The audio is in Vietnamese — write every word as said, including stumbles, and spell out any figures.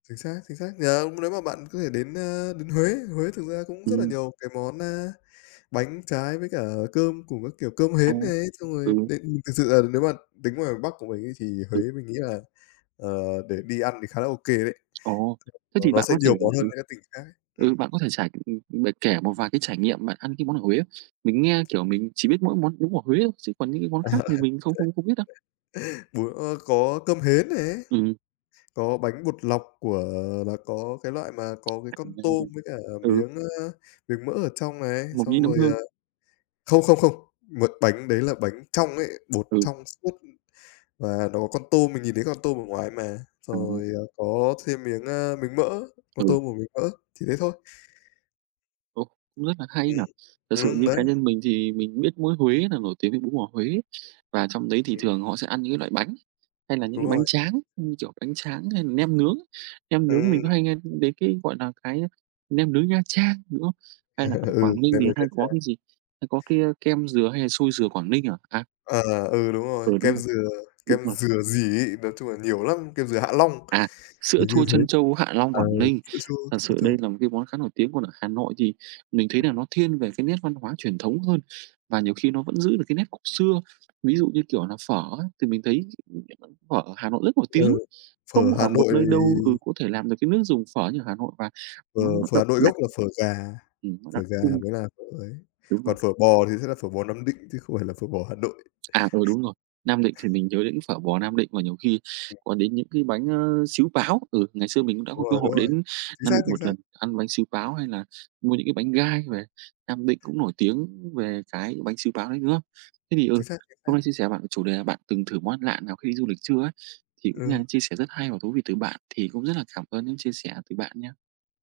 Chính xác, chính xác. Giờ hông nếu mà bạn có thể đến, ơ, đến Huế, Huế thực ra cũng rất là Ừm. nhiều cái món, a, bánh trái với cả cơm cùng các kiểu cơm À, hến này. Xong rồi ừ. đến ừm, thực sự là nếu mà tính ngoài Bắc của mình ấy, thì Huế Đúng. mình nghĩ là, ờ, để đi ăn thì khá là OK đấy. Ồ, [unintelligible] thế Nó thì nó bạn sẽ có thể nhiều món hơn ừ, mấy cái tỉnh khác ấy. ừ, Ừm. bạn có thể trải, ừm bạn kể một vài cái trải nghiệm bạn ăn cái món ở Huế không? Mình nghe, kiểu, mình chỉ biết mỗi món bún bò Huế thôi, chứ còn những cái À, à. món khác thì mình không không không biết đâu. Bún ơ, có cơm hến này. Ừm. Có bánh bột lọc của là có cái loại mà có cái À, con tôm với cả ừ. miếng, ơ, miếng mỡ ở trong này. Mộc nhĩ, Xong nấm rồi, hương. à không, không, không, một bánh đấy là bánh trong ấy, bột Ừ. trong suốt và nó có tôm, mình nhìn thấy con tôm ở ngoài mà. Xong À. rồi, ờ, có thêm miếng, ơ, miếng mỡ, con Ừ. tôm và miếng mỡ, chỉ thế thôi. Ồ, cũng rất là hay Ừm, nhỉ. Thật sự ừm, như đấy. cá nhân mình thì mình biết mỗi Huế là nổi tiếng với bún bò Huế. Và trong đấy thì Ừm. thường họ sẽ ăn những cái loại bánh hay là những Đúng cái rồi, bánh chính tráng, xác. như kiểu bánh tráng hay nem nướng. Nem nướng Ừm. mình có hay nghe, ừm, đến cái, gọi là, cái nem nướng Nha Trang, đúng không? Hay là ở Ừ, Quảng Ninh nem thì nướng Nha hay có Trang. cái gì? Hay có cái, a, kem dừa hay là xôi dừa Quảng Ninh à? À! À, ừ, đúng rồi. Ừ, đúng Kem rồi, dừa, đúng kem rồi. dừa gì ấy? Nói chung là nhiều lắm, kem dừa Hạ Long, À, sữa hình như chua thế. trân châu Hạ Long, Ờ, Quảng Ninh, sữa chua thật trân sự châu. đây là một cái món khá nổi tiếng. Còn ở Hà Nội thì mình thấy là nó thiên về cái nét văn hóa truyền thống hơn, và nhiều khi nó vẫn giữ được cái nét cổ xưa. Ví dụ như kiểu là phở ấy, thì mình thấy [unintelligible] phở ở Hà Nội rất nổi tiếng. Ừ, phở Không Hà ở một Nội nơi đâu, ừ, thì có thể làm được cái nước dùng phở như ở Hà Nội, và Phở món nó phở đậm Hà Nội đặc. gốc là phở gà, Ừm, nó phở đặc gà trưng. mới là phở ấy. Đúng rồi. Còn phở bò thì sẽ là phở bò Nam Định, chứ không phải là phở bò Hà Nội. À, ừ, đúng rồi. Nam Định thì mình nhớ đến phở bò Nam Định, mà nhiều khi Ừm. có đến những cái bánh, ơ, xíu páo. Ừ, ngày xưa mình cũng đã Đúng có cơ rồi, hội đúng rồi. đến Chính Nam xác, Định chính một xác. lần, ăn bánh xíu páo hay là mua những cái bánh gai về. Nam Định cũng nổi tiếng về cái bánh xíu páo đấy, đúng không? Thế thì, ừ, Chính xác, chính hôm nay xác. chia sẻ với bạn về chủ đề là bạn từng thử món ăn lạ nào khi du lịch chưa ấy, thì cũng Ờ. đang chia sẻ rất hay và thú vị từ bạn. Thì cũng rất là cảm ơn những chia sẻ từ bạn nha.